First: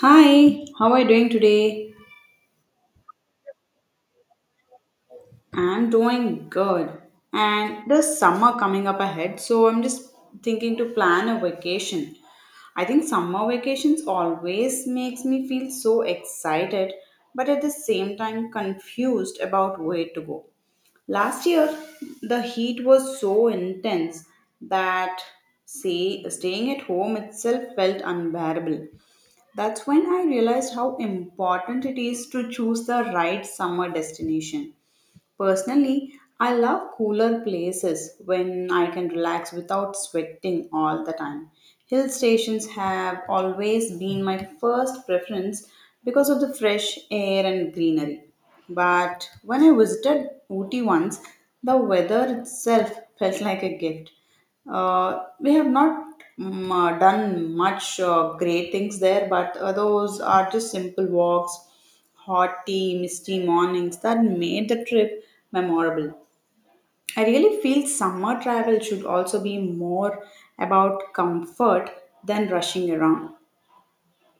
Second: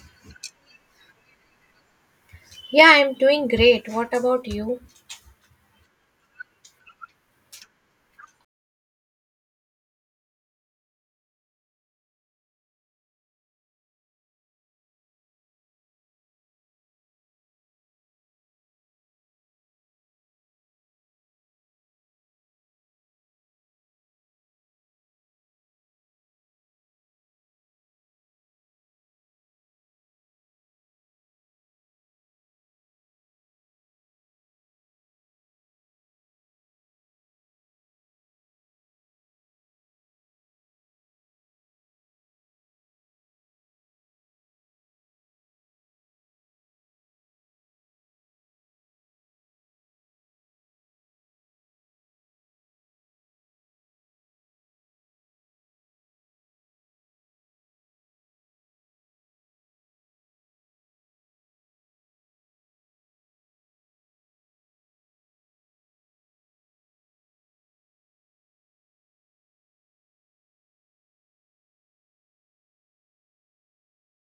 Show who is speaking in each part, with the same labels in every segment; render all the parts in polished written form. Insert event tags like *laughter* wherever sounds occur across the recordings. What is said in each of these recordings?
Speaker 1: Hi, how are you doing today?
Speaker 2: Yeah, I'm doing great. What about you?
Speaker 1: I'm doing good. And the summer coming up ahead, so I'm just thinking to plan a vacation. I think summer vacations always makes me feel so excited, but at the same time confused about where to go. Last year, the heat was so intense that say, staying at home itself felt unbearable. That's when I realized how important it is to choose the right summer destination. Personally, I love cooler places when I can relax without sweating all the time. Hill stations have always been my first preference because of the fresh air and greenery. But when I visited Ooty once, the weather itself felt like a gift. We have not done much great things there, but those are just simple walks hot tea, misty mornings that made the trip memorable. I really feel summer travel should also be more about comfort than rushing around.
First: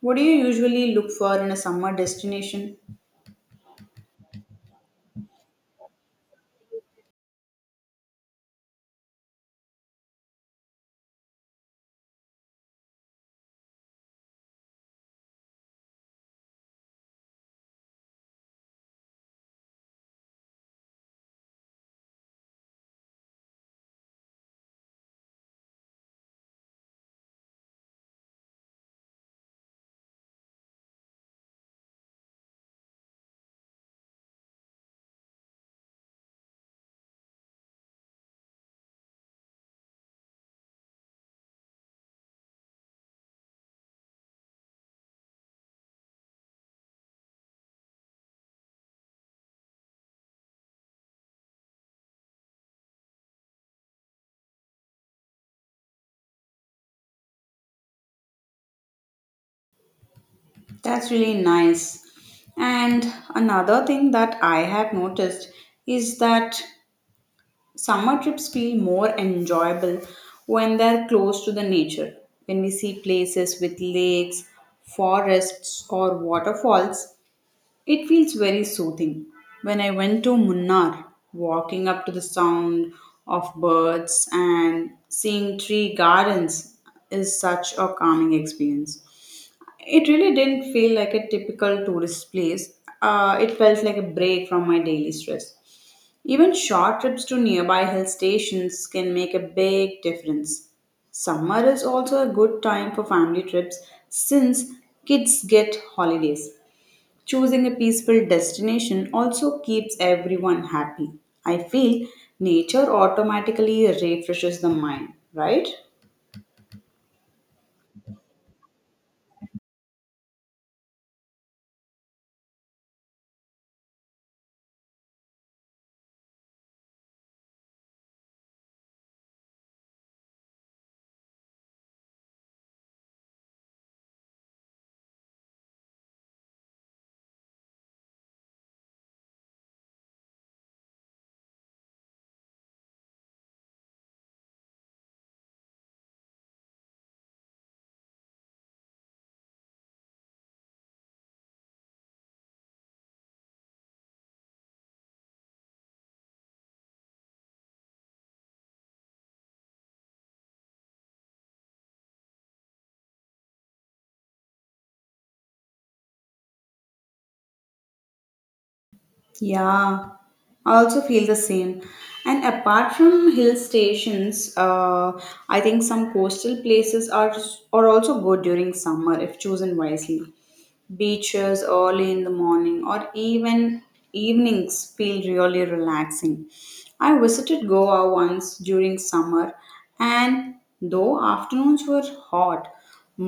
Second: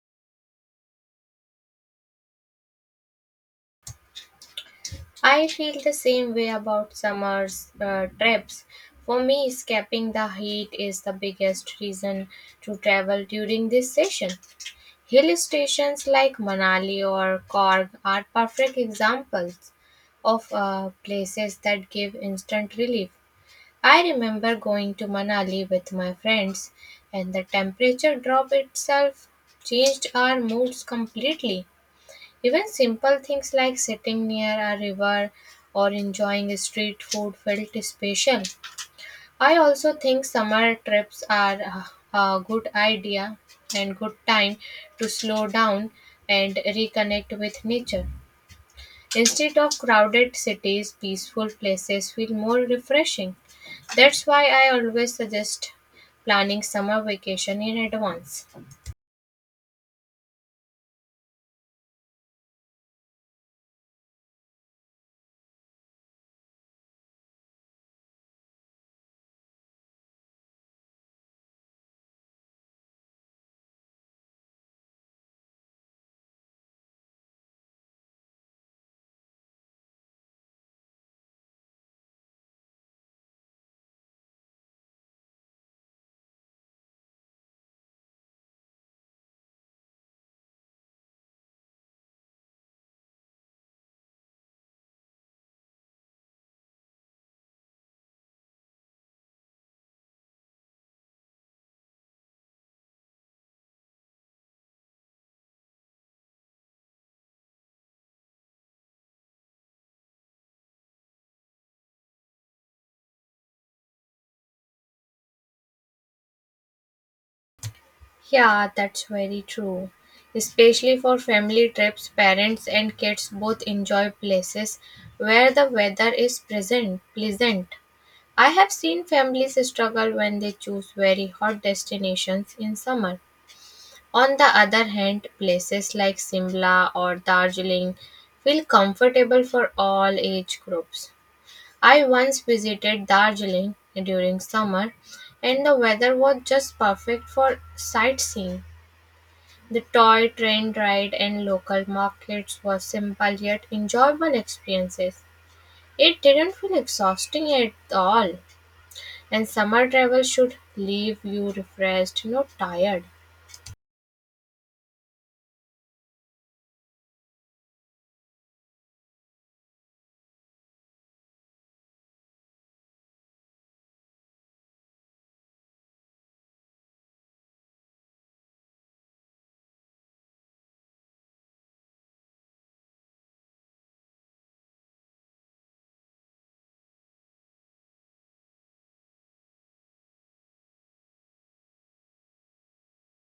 Speaker 1: What do you usually look for in a summer destination?
Speaker 2: I feel the same way about summer's trips. For me, escaping the heat is the biggest reason to travel during this session. Hill stations like Manali or Korg are perfect examples of places that give instant relief. I remember going to Manali with my friends, and the temperature drop itself changed our moods completely. Even simple things like sitting near a river or enjoying street food felt special. I also think summer trips are a good idea and good time to slow down and reconnect with nature. Instead of crowded cities, peaceful places feel more refreshing. That's why I always suggest planning summer vacation in advance.
Speaker 1: That's really nice. And another thing that I have noticed is that summer trips feel more enjoyable when they're close to the nature. When we see places with lakes, forests, or waterfalls, it feels very soothing. When I went to Munnar, walking up to the sound of birds and seeing tree gardens is such a calming experience. It really didn't feel like a typical tourist place. It felt like a break from my daily stress. Even short trips to nearby hill stations can make a big difference. Summer is also a good time for family trips since kids get holidays. Choosing a peaceful destination also keeps everyone happy. I feel nature automatically refreshes the mind, right?
Speaker 2: Yeah, that's very true. Especially for family trips, parents and kids both enjoy places where the weather is present, pleasant. I have seen families struggle when they choose very hot destinations in summer. On the other hand, places like Simla or Darjeeling feel comfortable for all age groups. I once visited Darjeeling during summer and the weather was just perfect for sightseeing. The toy train ride and local markets were simple yet enjoyable experiences. It didn't feel exhausting at all, and summer travel should leave you refreshed, not tired.
Speaker 1: Yeah, I also feel the same. And apart from hill stations, I think some coastal places are also good during summer if chosen wisely. Beaches early in the morning or even evenings feel really relaxing. I visited Goa once during summer, and though afternoons were hot,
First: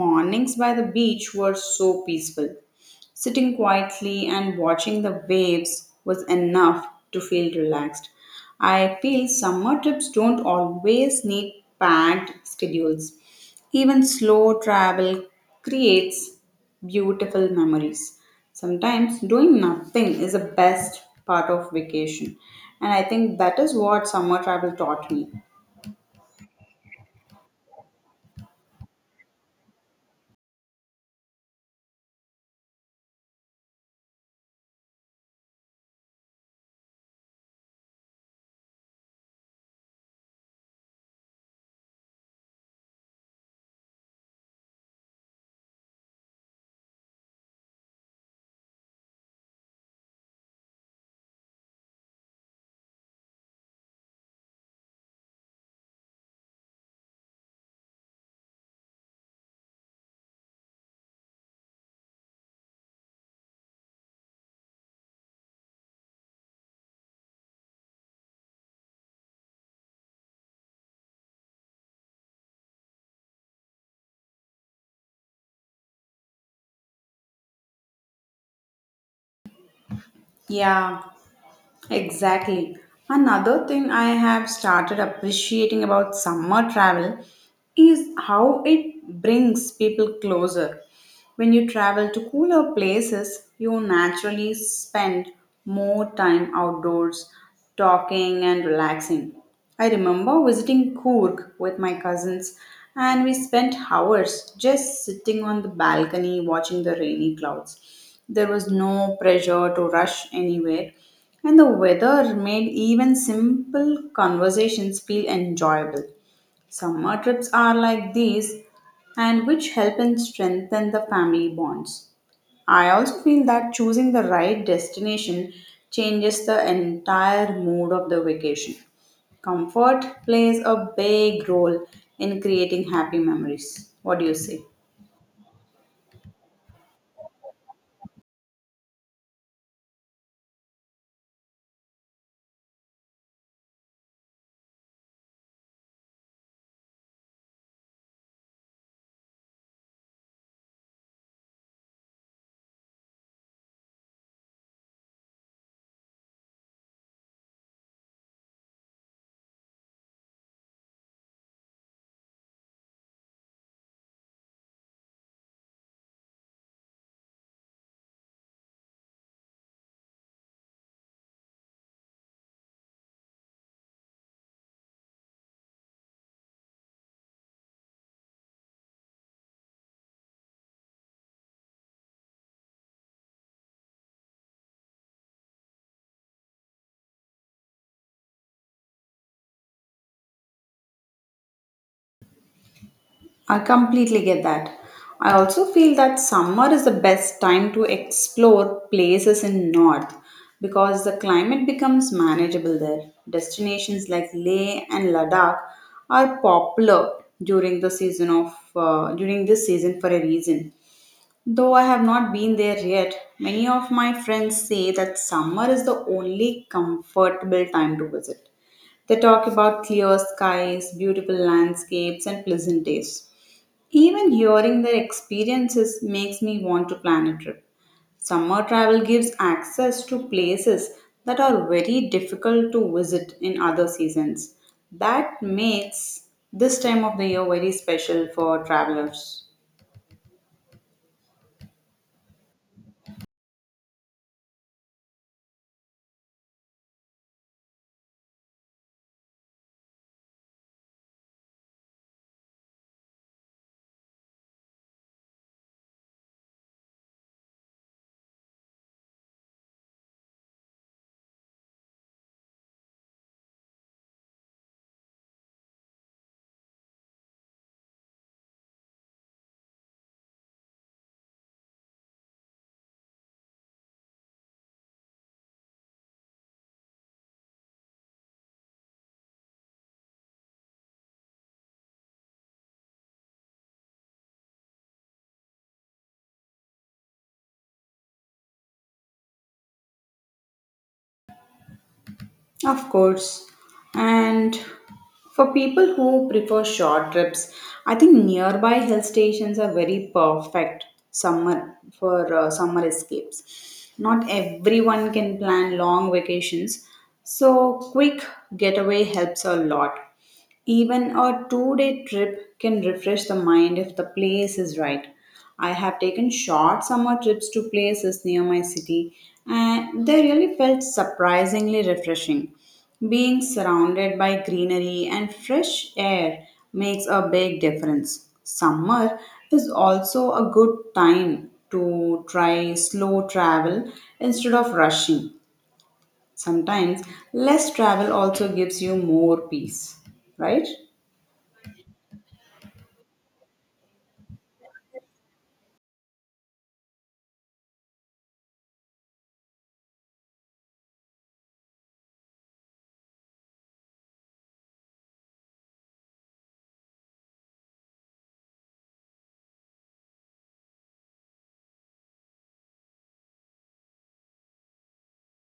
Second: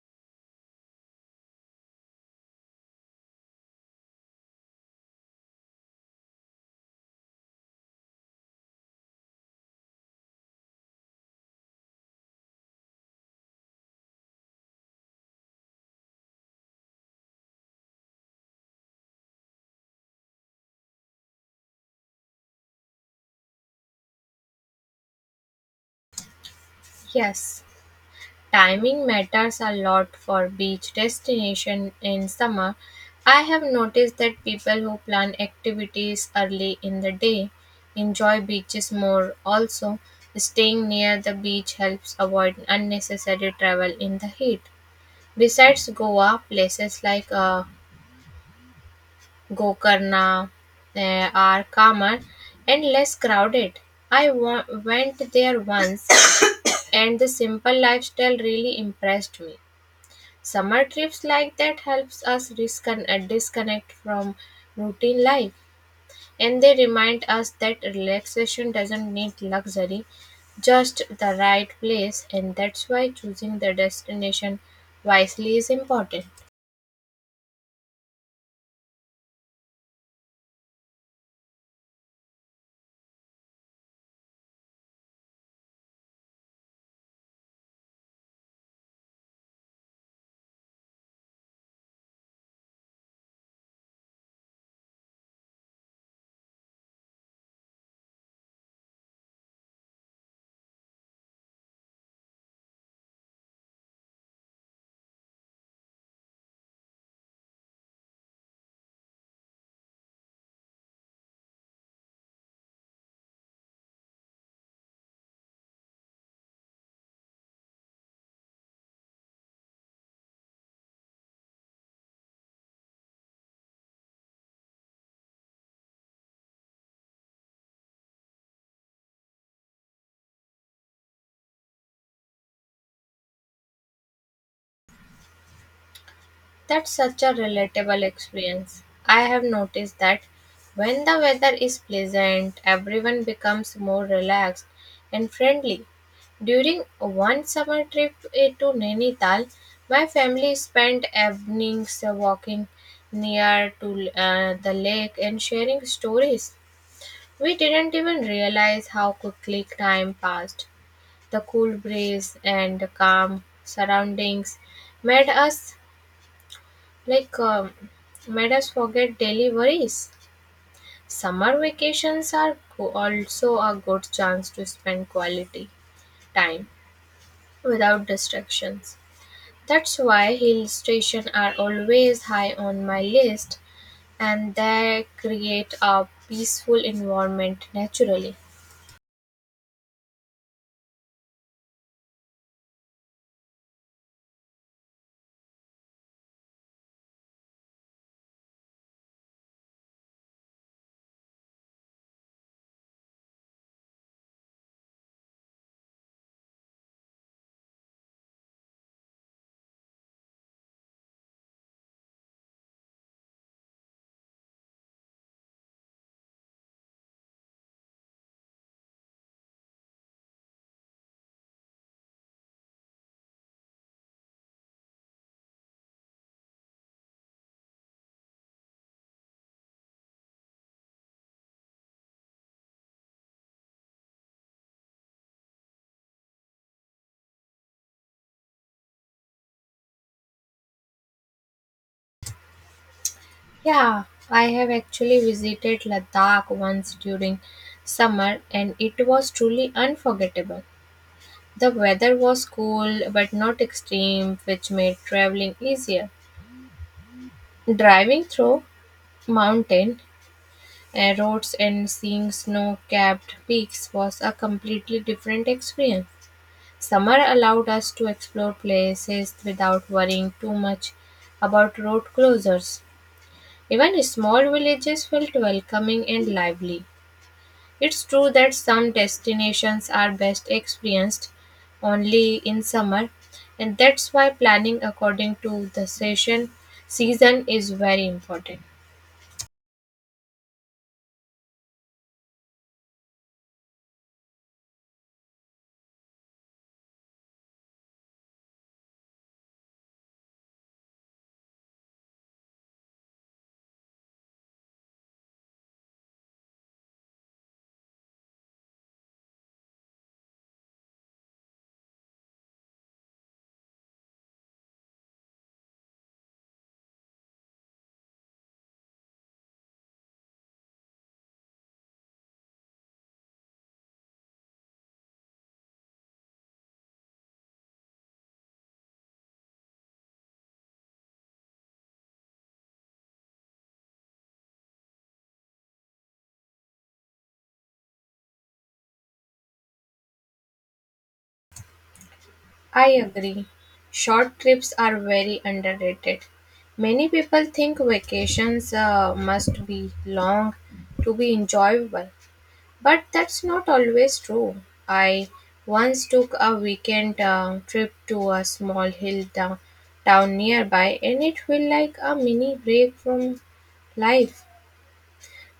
Speaker 1: mornings by the beach were so peaceful. Sitting quietly and watching the waves was enough to feel relaxed. I feel summer trips don't always need packed schedules. Even slow travel creates beautiful memories. Sometimes doing nothing is the best part of vacation. And I think that is what summer travel taught me.
Speaker 2: Yes, timing matters a lot for beach destination in summer. I have noticed that people who plan activities early in the day enjoy beaches more. Also, staying near the beach helps avoid unnecessary travel in the heat. Besides Goa, places like Gokarna are calmer and less crowded. I went there once *coughs* and the simple lifestyle really impressed me. Summer trips like that helps us disconnect from routine life, and they remind us that relaxation doesn't need luxury, just the right place, and that's why choosing the destination wisely is important.
Speaker 1: Yeah, exactly. Another thing I have started appreciating about summer travel is how it brings people closer. When you travel to cooler places, you naturally spend more time outdoors talking and relaxing. I remember visiting Coorg with my cousins, and we spent hours just sitting on the balcony watching the rainy clouds. There was no pressure to rush anywhere, and the weather made even simple conversations feel enjoyable. Summer trips are like these, and which help and strengthen the family bonds. I also feel that choosing the right destination changes the entire mood of the vacation. Comfort plays a big role in creating happy memories. What do you say?
Speaker 2: That's such a relatable experience. I have noticed that when the weather is pleasant, everyone becomes more relaxed and friendly. During one summer trip to Nainital, my family spent evenings walking near to the lake and sharing stories. We didn't even realize how quickly time passed. The cool breeze and the calm surroundings made us like, um, made us forget daily worries. Summer vacations are also a good chance to spend quality time without distractions. That's why hill stations are always high on my list, and they create a peaceful environment naturally.
Speaker 1: I completely get that. I also feel that summer is the best time to explore places in north because the climate becomes manageable there. Destinations like Leh and Ladakh are popular during this season for a reason. Though I have not been there yet, many of my friends say that summer is the only comfortable time to visit. They talk about clear skies, beautiful landscapes, and pleasant days. Even hearing their experiences makes me want to plan a trip. Summer travel gives access to places that are very difficult to visit in other seasons. That makes this time of the year very special for travelers.
Speaker 2: Yeah, I have actually visited Ladakh once during summer, and it was truly unforgettable. The weather was cool but not extreme, which made traveling easier. Driving through mountain roads and seeing snow capped peaks was a completely different experience. Summer allowed us to explore places without worrying too much about road closures. Even small villages felt welcoming and lively. It's true that some destinations are best experienced only in summer, and that's why planning according to the session season is very important.
Speaker 1: Of course. And for people who prefer short trips, I think nearby hill stations are very perfect summer escapes. Not everyone can plan long vacations, so quick getaway helps a lot. Even a 2-day trip can refresh the mind if the place is right. I have taken short summer trips to places near my city and they really felt surprisingly refreshing. Being surrounded by greenery and fresh air makes a big difference. Summer is also a good time to try slow travel instead of rushing. Sometimes less travel also gives you more peace, right?
Speaker 2: I agree. Short trips are very underrated. Many people think vacations must be long to be enjoyable, but that's not always true. I once took a weekend trip to a small town nearby, and it felt like a mini break from life.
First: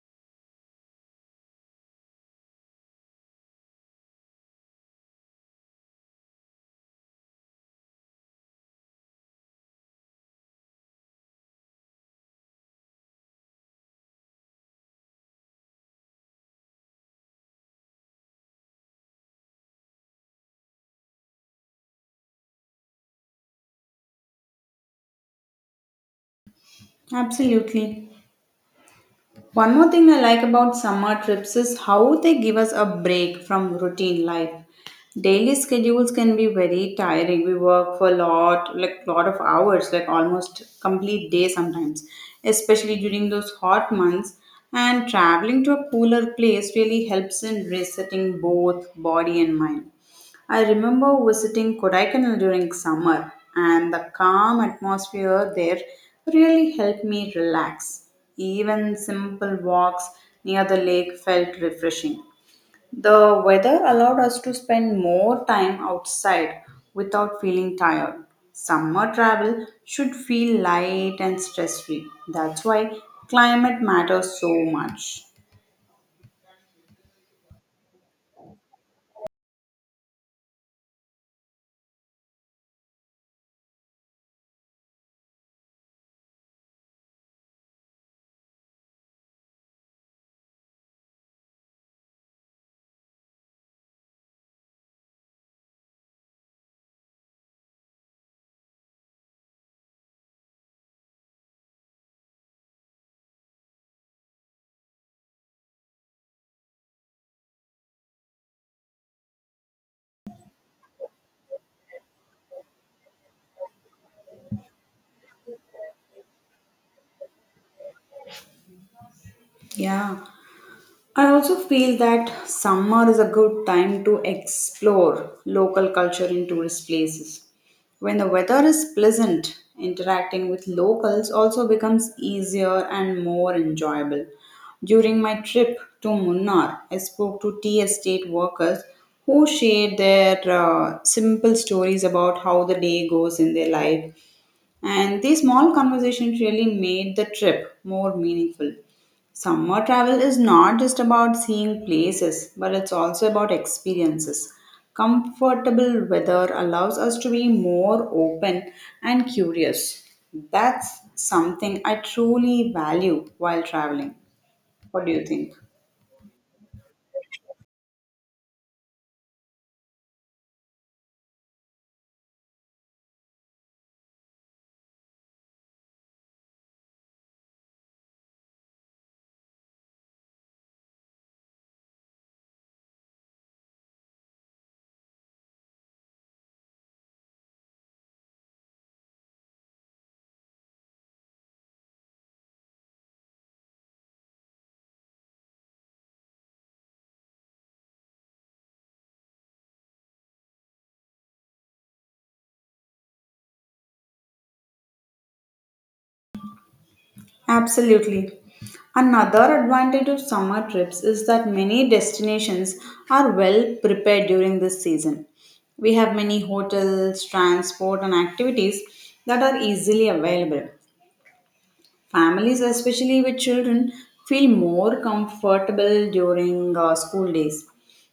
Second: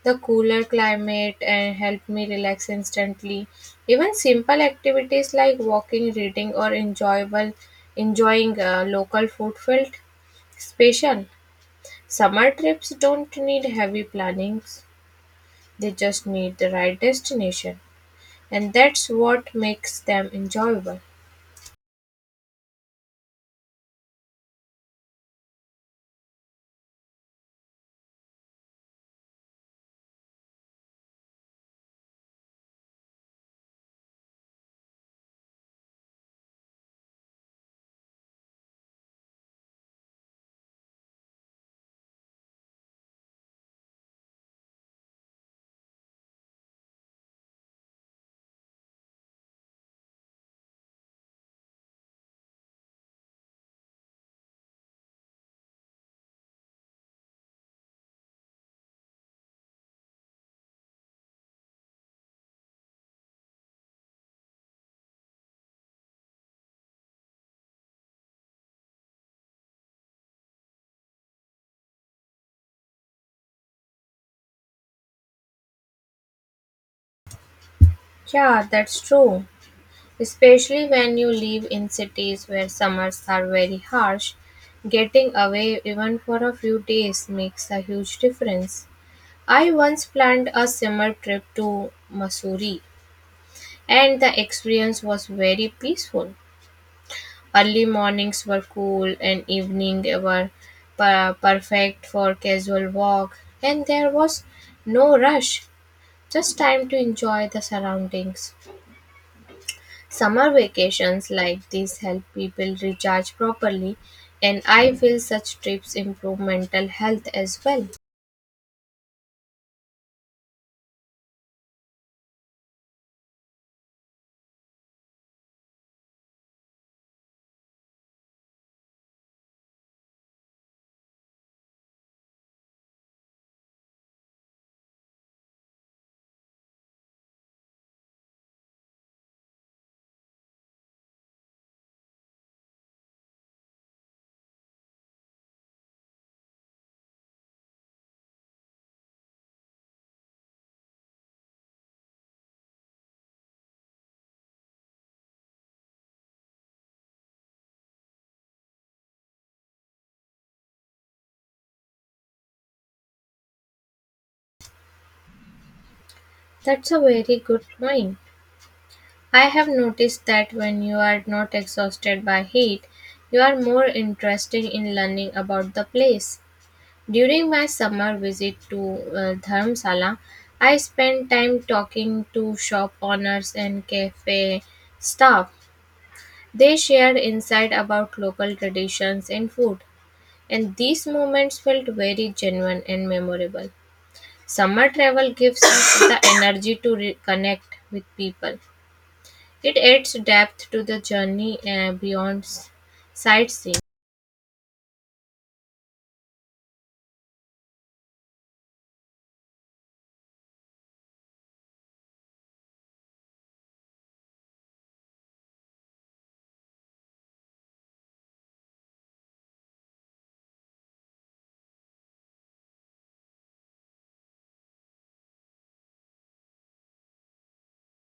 Speaker 2: The cooler climate and helped me relax instantly. Even simple activities like walking, reading, or enjoyable enjoying local food felt special. Summer trips don't need heavy plannings. They just need the right destination. And that's what makes them enjoyable.
Speaker 1: Absolutely. One more thing I like about summer trips is how they give us a break from routine life. Daily schedules can be very tiring. We work for a lot, like lot of hours, like almost complete day sometimes, especially during those hot months. And traveling to a cooler place really helps in resetting both body and mind. I remember visiting Kodaikanal during summer, and the calm atmosphere there really helped me relax. Even simple walks near the lake felt refreshing. The weather allowed us to spend more time outside without feeling tired. Summer travel should feel light and stress free. That's why climate matters so much.
Speaker 2: Yeah, that's true. Especially when you live in cities where summers are very harsh, getting away even for a few days makes a huge difference. I once planned a summer trip to Missouri, and the experience was very peaceful. Early mornings were cool, and evenings were perfect for casual walk, and there was no rush, just time to enjoy the surroundings. Summer vacations like these help people recharge properly, and I feel such trips improve mental health as well.
Speaker 1: Yeah. I also feel that summer is a good time to explore local culture in tourist places. When the weather is pleasant, interacting with locals also becomes easier and more enjoyable. During my trip to Munnar, I spoke to tea estate workers who shared their simple stories about how the day goes in their life. And these small conversations really made the trip more meaningful. Summer travel is not just about seeing places, but it's also about experiences. Comfortable weather allows us to be more open and curious. That's something I truly value while traveling. What do you think?
Speaker 2: That's a very good point. I have noticed that when you are not exhausted by heat, you are more interested in learning about the place. During my summer visit to Dharamsala, I spent time talking to shop owners and cafe staff. They shared insight about local traditions and food, and these moments felt very genuine and memorable. Summer travel gives us *coughs* the energy to reconnect with people. It adds depth to the journey beyond sightseeing.
Speaker 1: Absolutely. Another advantage of summer trips is that many destinations are well prepared during this season. We have many hotels, transport, and activities that are easily available. Families, especially with children, feel more comfortable during school days.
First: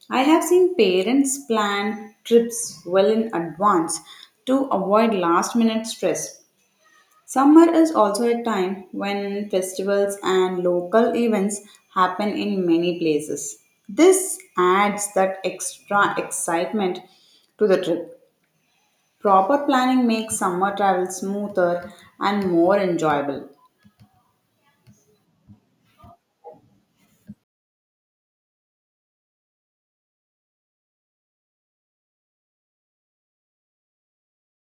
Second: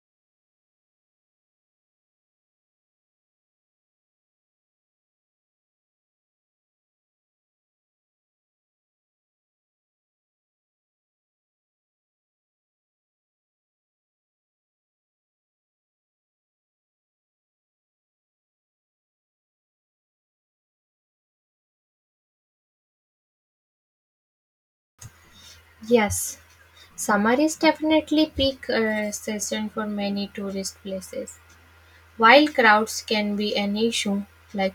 Speaker 1: I have seen parents plan trips well in advance to avoid last minute stress. Summer is also a time when festivals and local events happen in many places. This adds that extra excitement to the trip. Proper planning makes summer travel smoother and more enjoyable.
Speaker 2: Yes, summer is definitely peak season for many tourist places. While crowds can be an issue, like,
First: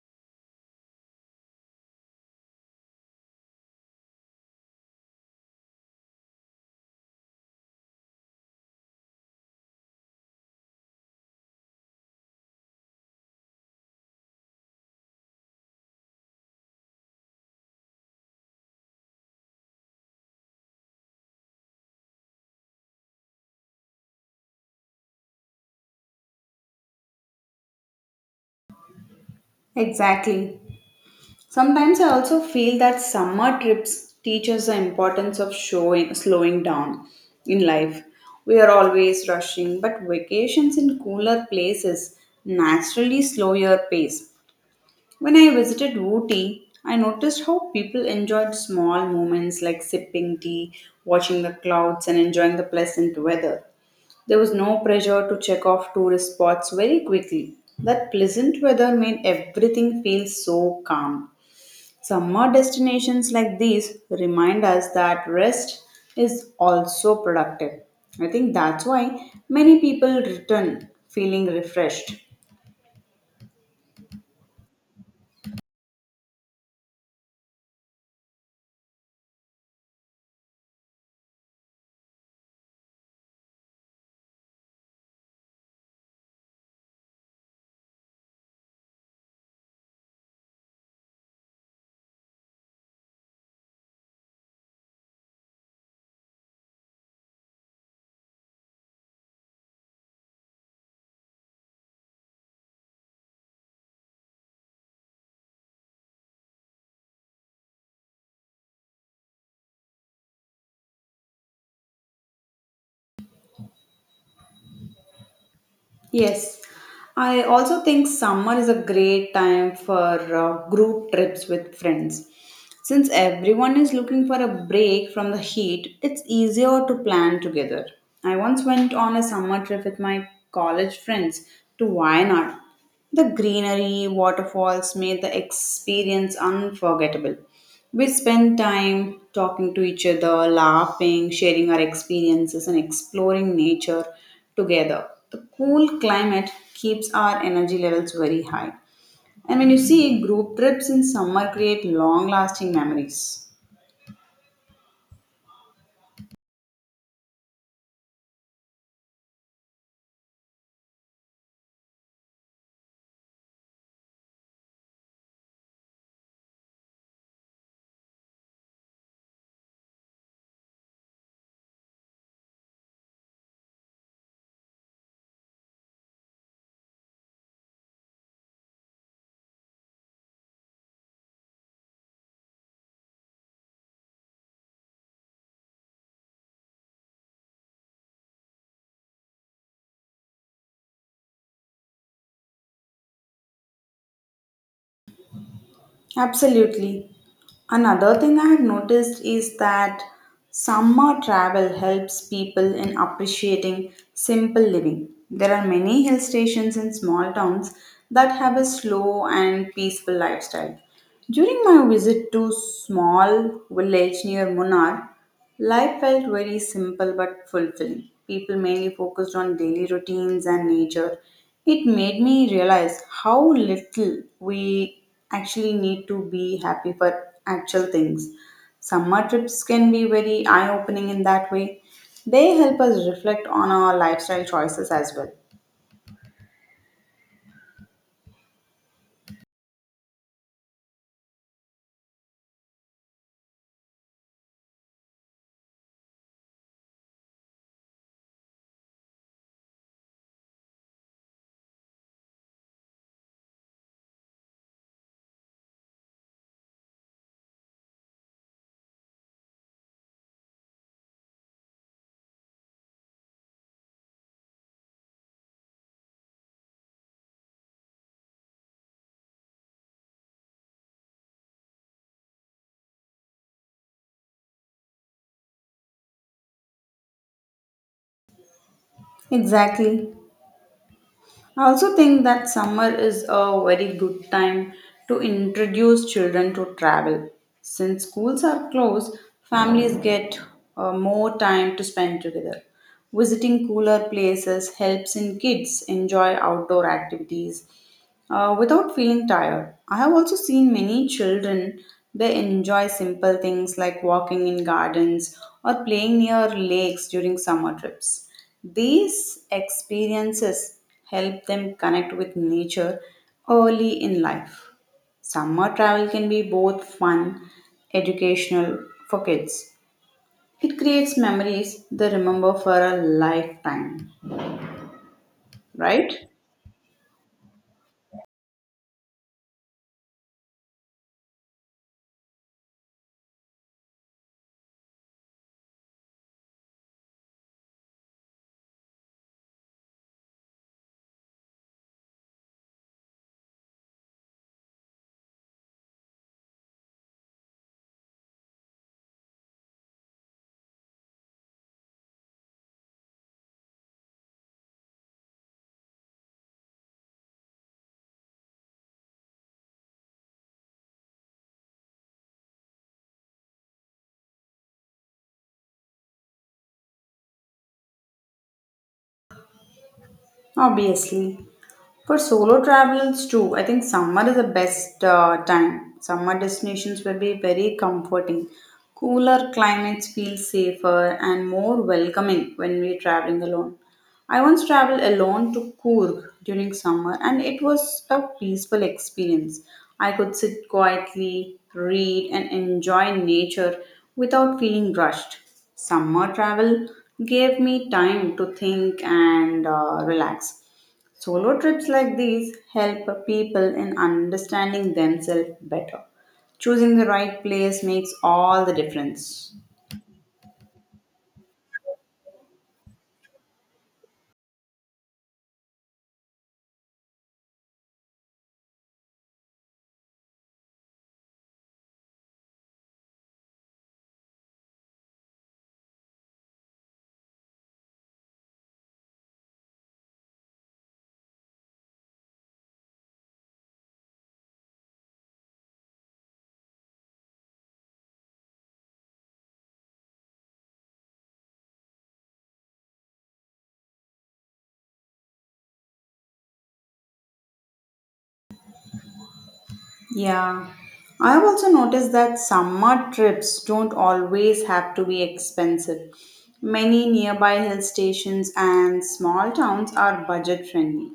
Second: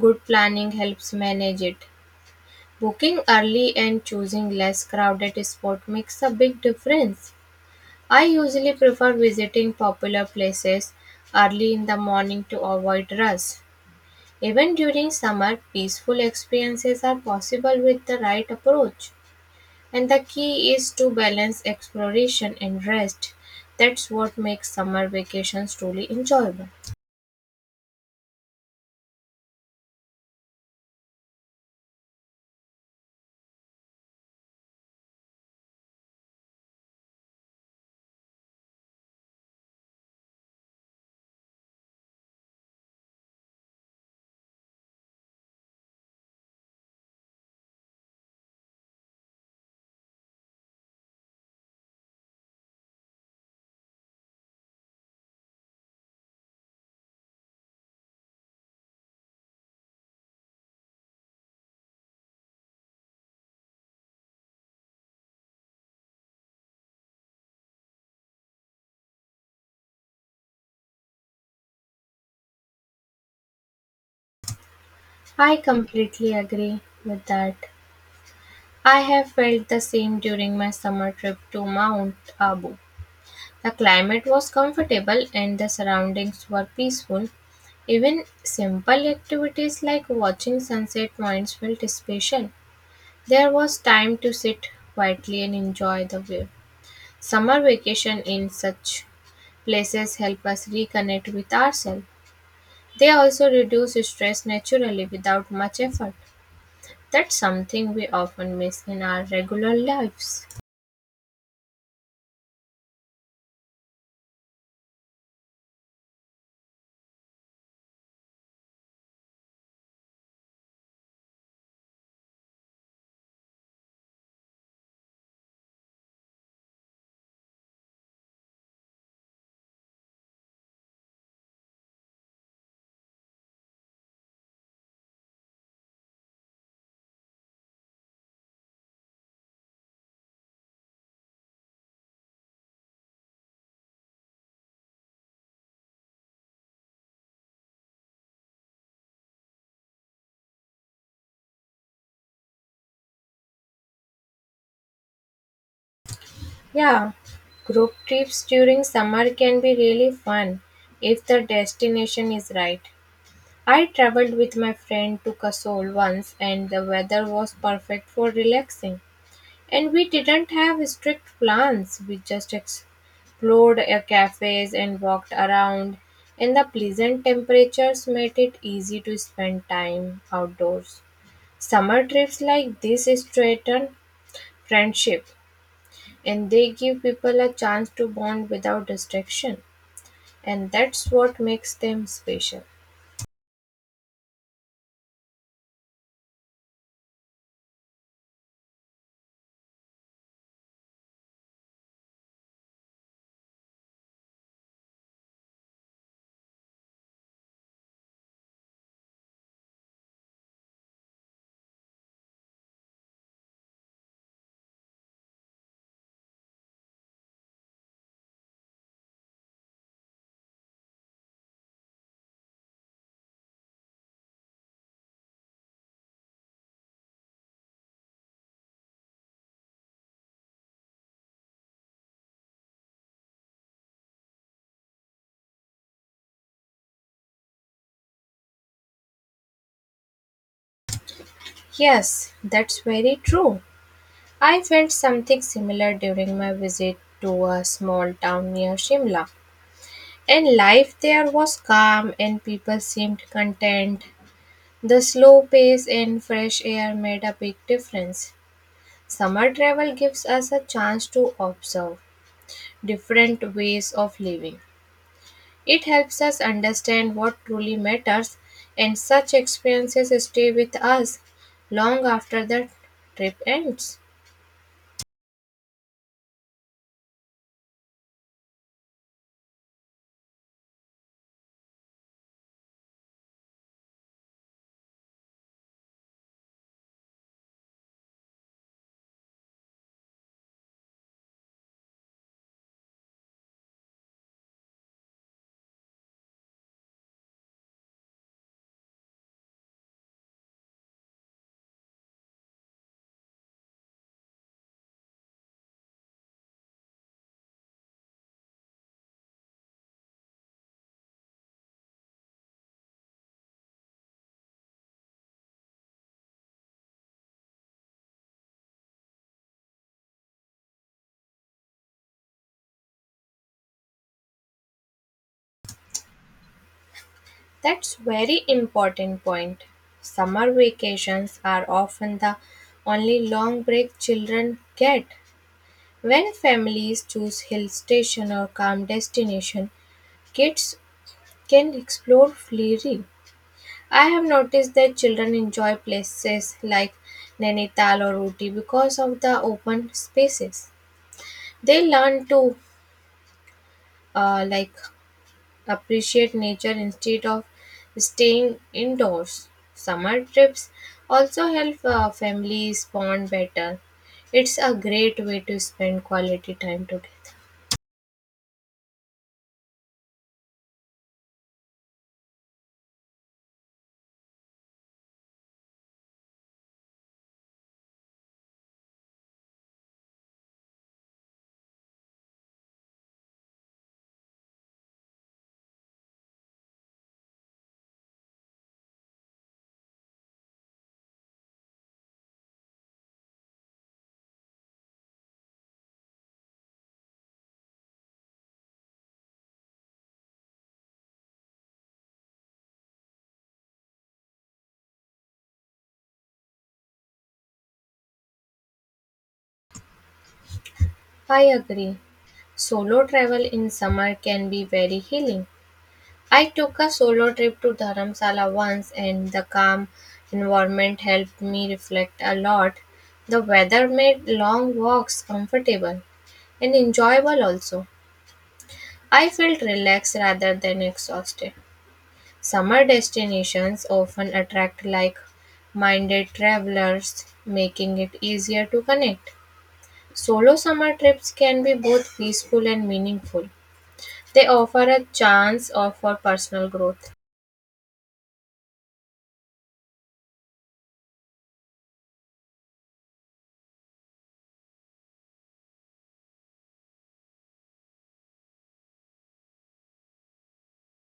Speaker 2: good planning helps manage it. Booking early and choosing less crowded spot makes a big difference. I usually prefer visiting popular places early in the morning to avoid rush. Even during summer, peaceful experiences are possible with the right approach. And the key is to balance exploration and rest. That's what makes summer vacations truly enjoyable.
Speaker 1: Exactly. Sometimes I also feel that summer trips teach us the importance of showing slowing down in life. We are always rushing, but vacations in cooler places naturally slow your pace. When I visited Ooty, I noticed how people enjoyed small moments like sipping tea, watching the clouds, and enjoying the pleasant weather. There was no pressure to check off tourist spots very quickly. That pleasant weather made everything feel so calm. Summer destinations like these remind us that rest is also productive. I think that's why many people return feeling refreshed.
Speaker 2: I completely agree with that. I have felt the same during my summer trip to Mount Abu. The climate was comfortable and the surroundings were peaceful. Even simple activities like watching sunset points felt special. There was time to sit quietly and enjoy the view. Summer vacation in such places help us reconnect with ourselves. They also reduce stress naturally without much effort. That's something we often miss in our regular lives.
Speaker 1: Yes, I also think summer is a great time for group trips with friends. Since everyone is looking for a break from the heat, it's easier to plan together. I once went on a summer trip with my college friends to Wayanad. The greenery, waterfalls made the experience unforgettable. We spent time talking to each other, laughing, sharing our experiences, and exploring nature together. The cool climate keeps our energy levels very high. And when you see group trips in summer create long lasting memories.
Speaker 2: Yeah, group trips during summer can be really fun if the destination is right. I traveled with my friend to Kasol once and the weather was perfect for relaxing. And we didn't have strict plans. We just explored cafes and walked around, and the pleasant temperatures made it easy to spend time outdoors. Summer trips like this strengthen friendship, and they give people a chance to bond without distraction, and that's what makes them special.
Speaker 1: Absolutely. Another thing I have noticed is that summer travel helps people in appreciating simple living. There are many hill stations in small towns that have a slow and peaceful lifestyle. During my visit to small village near Munnar, life felt very simple but fulfilling. People mainly focused on daily routines and nature. It made me realize how little we actually need to be happy for actual things. Summer trips can be very eye opening in that way. They help us reflect on our lifestyle choices as well.
Speaker 2: Yes, that's very true. I felt something similar during my visit to a small town near Shimla. And life there was calm and people seemed content. The slow pace and fresh air made a big difference. Summer travel gives us a chance to observe different ways of living. It helps us understand what truly matters, and such experiences stay with us long after the trip ends.
Speaker 1: Exactly. I also think that summer is a very good time to introduce children to travel. Since schools are closed, families get more time to spend together. Visiting cooler places helps in kids enjoy outdoor activities without feeling tired. I have also seen many children they enjoy simple things like walking in gardens or playing near lakes during summer trips. These experiences help them connect with nature early in life. Summer travel can be both fun, educational for kids. It creates memories they remember for a lifetime, right?
Speaker 2: That's very important point. Summer vacations are often the only long break children get. When families choose hill station or calm destination, kids can explore freely. I have noticed that children enjoy places like Nainital or Ooty because of the open spaces. They learn to uh, like appreciate nature instead of staying indoors. Summer trips also help families bond better. It's a great way to spend quality time together.
Speaker 1: Obviously, for solo travels too, I think summer is the best time. Summer destinations will be very comforting. Cooler climates feel safer and more welcoming when we're traveling alone. I once traveled alone to Coorg during summer and it was a peaceful experience. I could sit quietly, read, and enjoy nature without feeling rushed. Summer travel gave me time to think and relax. Solo trips like these help people in understanding themselves better. Choosing the right place makes all the difference.
Speaker 2: I agree. Solo travel in summer can be very healing. I took a solo trip to Dharamsala once and the calm environment helped me reflect a lot. The weather made long walks comfortable and enjoyable also. I felt relaxed rather than exhausted. Summer destinations often attract like minded travelers, making it easier to connect. Solo summer trips can be both peaceful and meaningful. They offer a chance of for personal growth.
Speaker 1: Yeah. I've also noticed that summer trips don't always have to be expensive. Many nearby hill stations and small towns are budget friendly.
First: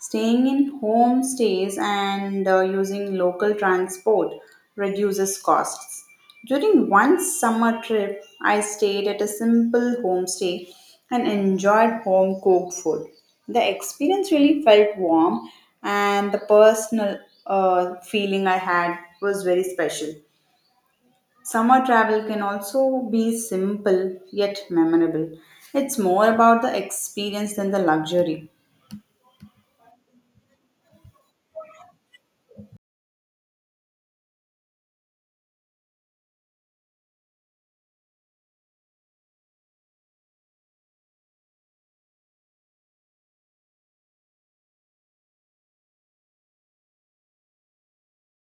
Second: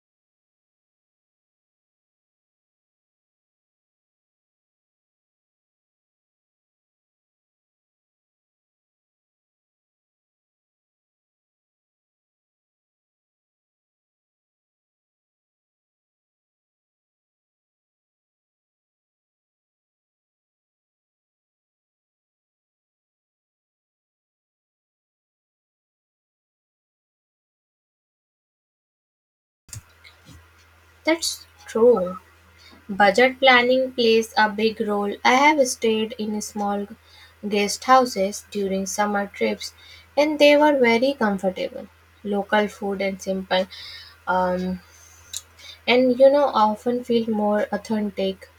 Speaker 1: Staying in homestays and using local transport reduces costs. During one summer trip, I stayed at a simple homestay and enjoyed home cooked food. The experience really felt warm, and the personal feeling I had was very special. Summer travel can also be simple yet memorable. It's more about the experience than the luxury.
Speaker 2: That's true. Budget planning plays a big role. I have stayed in small guest houses during summer trips and they were very comfortable. Local food and simple um, and you know often feel more authentic.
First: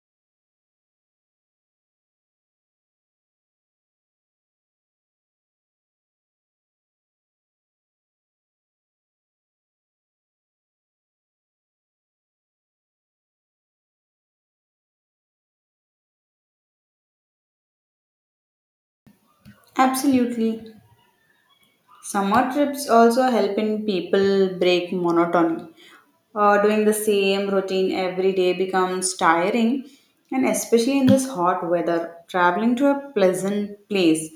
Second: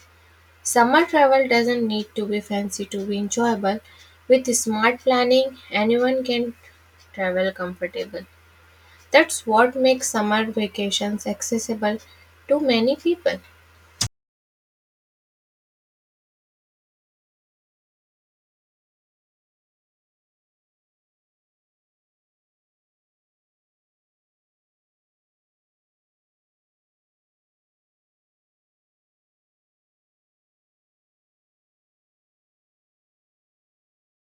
Speaker 2: Summer travel doesn't need to be fancy to be enjoyable. With smart planning, anyone can travel comfortable. That's what makes summer vacations accessible to many people.
Speaker 1: Absolutely. Summer trips also help in people break monotony. Doing the same routine every day becomes tiring, and especially in this hot weather, traveling to a pleasant place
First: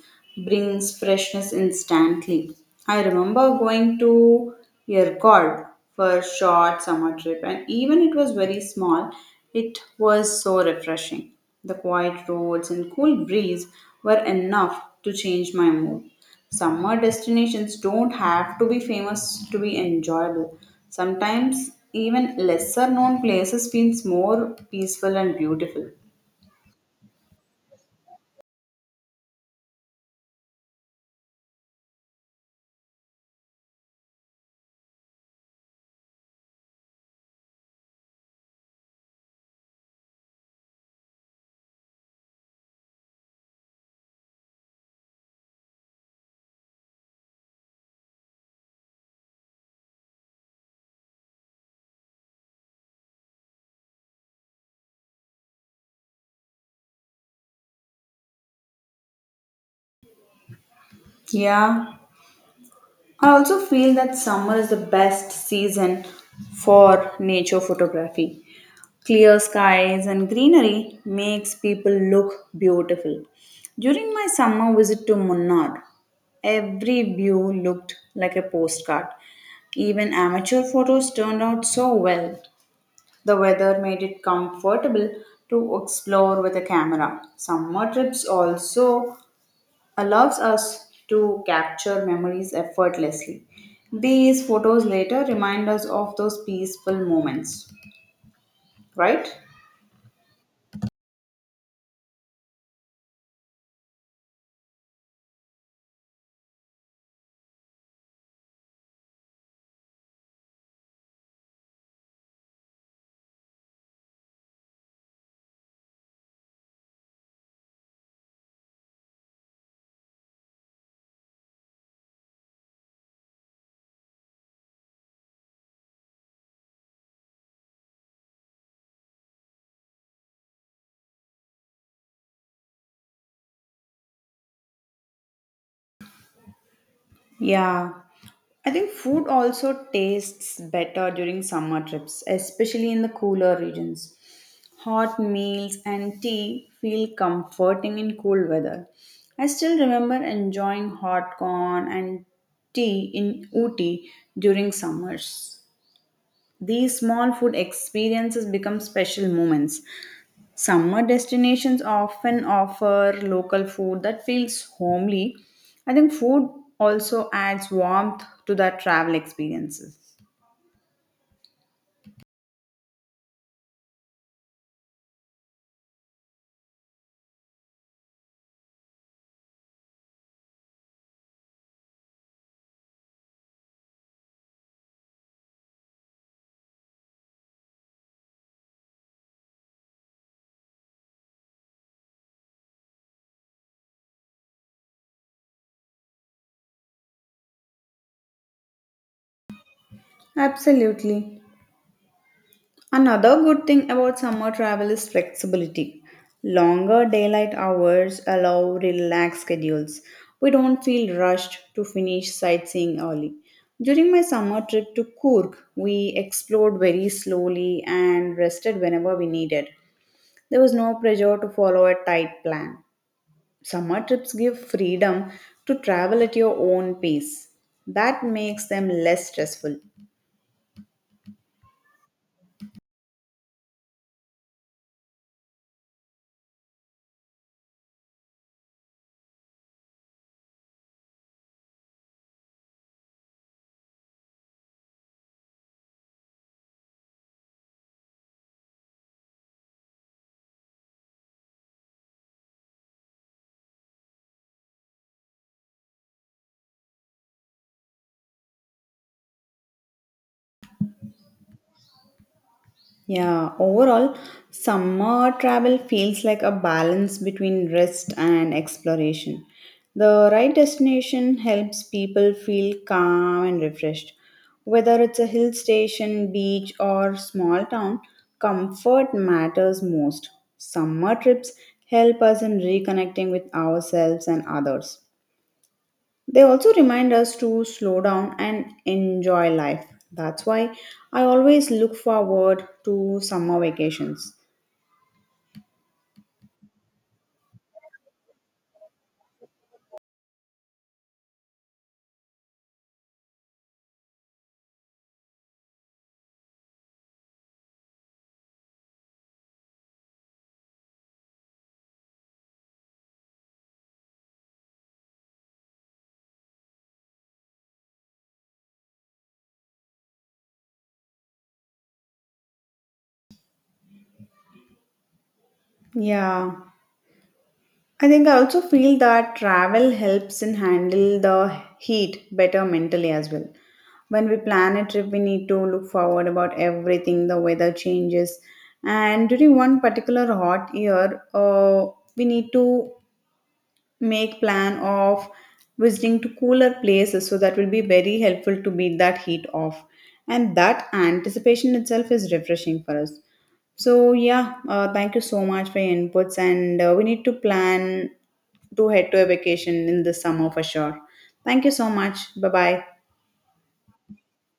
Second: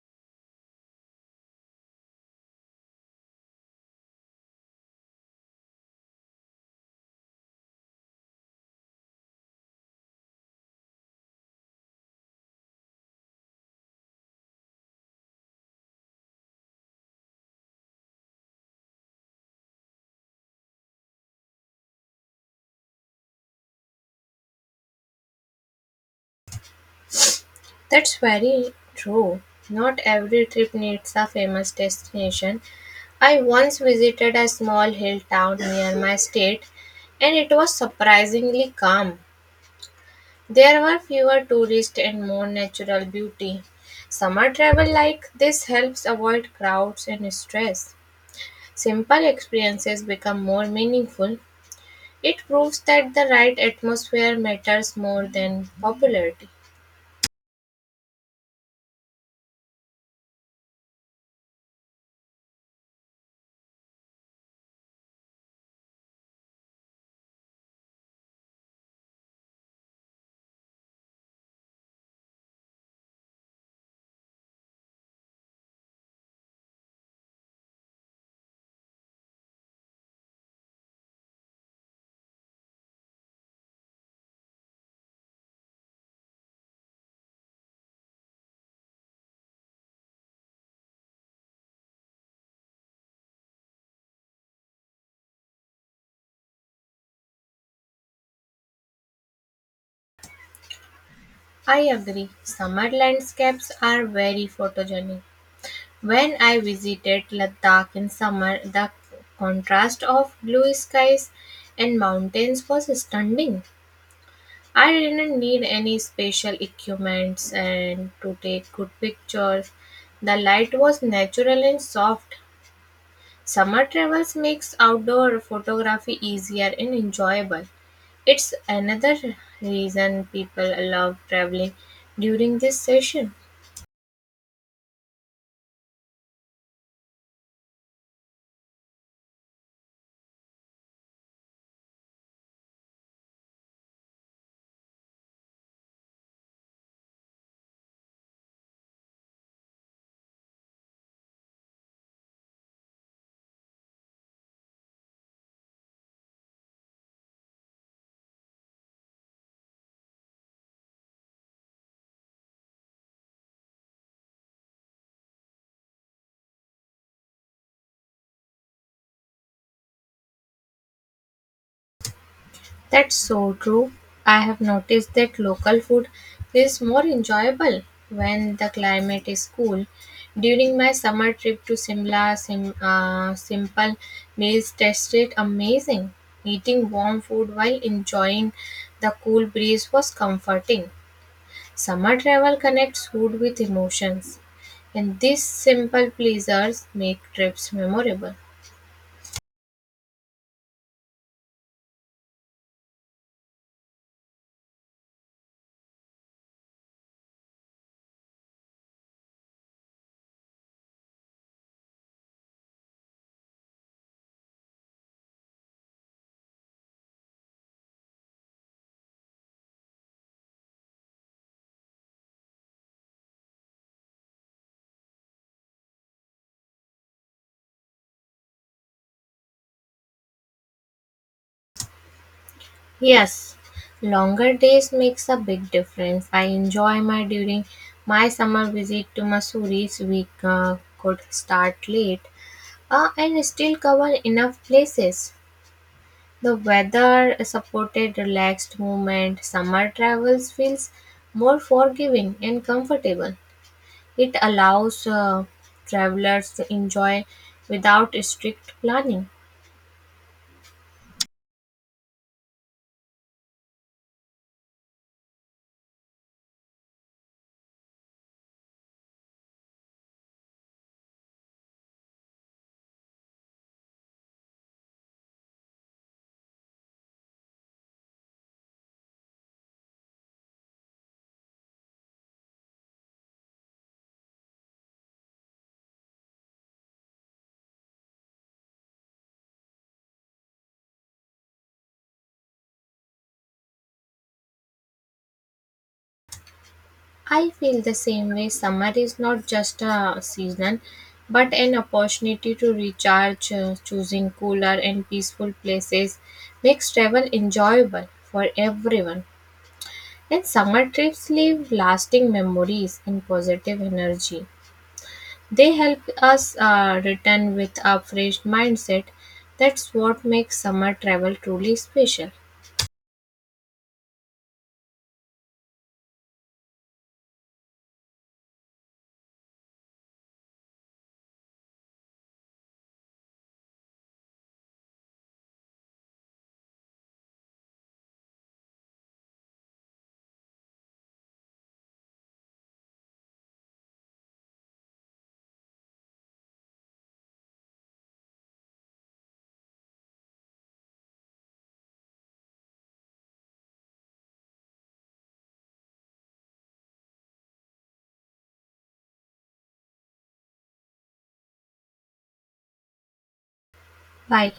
Speaker 1: brings freshness instantly. I remember going to Yerkod for a short summer trip, and even it was very small, it was so refreshing. The quiet roads and cool breeze were enough to change my mood. Summer destinations don't have to be famous to be enjoyable. Sometimes even lesser known places feels more peaceful and beautiful.
Speaker 2: That's very true. Not every trip needs a famous destination. I once visited a small hill town near my state and it was surprisingly calm. There were fewer tourists and more natural beauty. Summer travel like this helps avoid crowds and stress. Simple experiences become more meaningful. It proves that the right atmosphere matters more than popularity.
Speaker 1: Yeah, I also feel that summer is the best season for nature photography. Clear skies and greenery makes people look beautiful. During my summer visit to Munnar, every view looked like a postcard. Even amateur photos turned out so well. The weather made it comfortable to explore with a camera. Summer trips also allows us to capture memories effortlessly. These photos later remind us of those peaceful moments, right?
Speaker 2: I agree. Summer landscapes are very photogenic. When I visited Ladakh in summer, the contrast of blue skies and mountains was stunning. I didn't need any special equipments and to take good pictures. The light was natural and soft. Summer travels makes outdoor photography easier and enjoyable. It's another reason people love traveling during this session.
Speaker 1: Yeah, I think food also tastes better during summer trips, especially in the cooler regions. Hot meals and tea feel comforting in cool weather. I still remember enjoying hot corn and tea in Ooty during summers. These small food experiences become special moments. Summer destinations often offer local food that feels homely. I think food also adds warmth to the travel experiences.
Speaker 2: That's so true. I have noticed that local food is more enjoyable when the climate is cool. During my summer trip to Simla, simple meals tasted amazing. Eating warm food while enjoying the cool breeze was comforting. Summer travel connects food with emotions, and these simple pleasures make trips memorable.
Speaker 1: Absolutely. Another good thing about summer travel is flexibility. Longer daylight hours allow relaxed schedules. We don't feel rushed to finish sightseeing early. During my summer trip to Kurk, we explored very slowly and rested whenever we needed. There was no pressure to follow a tight plan. Summer trips give freedom to travel at your own pace. That makes them less stressful.
Speaker 2: Yes, longer days makes a big difference. I enjoy my during my summer visit to Mussoories. We could start late and still cover enough places. The weather supported relaxed movement. Summer travels feels more forgiving and comfortable. It allows travelers to enjoy without strict planning.
Speaker 1: Yeah, overall, summer travel feels like a balance between rest and exploration. The right destination helps people feel calm and refreshed. Whether it's a hill station, beach, or small town, comfort matters most. Summer trips help us in reconnecting with ourselves and others. They also remind us to slow down and enjoy life. That's why I always look forward to summer vacations.
Speaker 2: I feel the same way. Summer is not just a season, but an opportunity to recharge. Choosing cooler and peaceful places makes travel enjoyable for everyone. And summer trips leave lasting memories and positive energy. They help us return with a fresh mindset. That's what makes summer travel truly special.
Speaker 1: Yeah, I think I also feel that travel helps in handle the heat better mentally as well. When we plan a trip, we need to look forward about everything, the weather changes, and during one particular hot year, we need to make plan of visiting to cooler places so that will be very helpful to beat that heat off and that anticipation itself is refreshing for us. So yeah, thank you so much for your inputs and we need to plan to head to a vacation in the summer for sure. Thank you so much. Bye bye.
Speaker 2: Bye.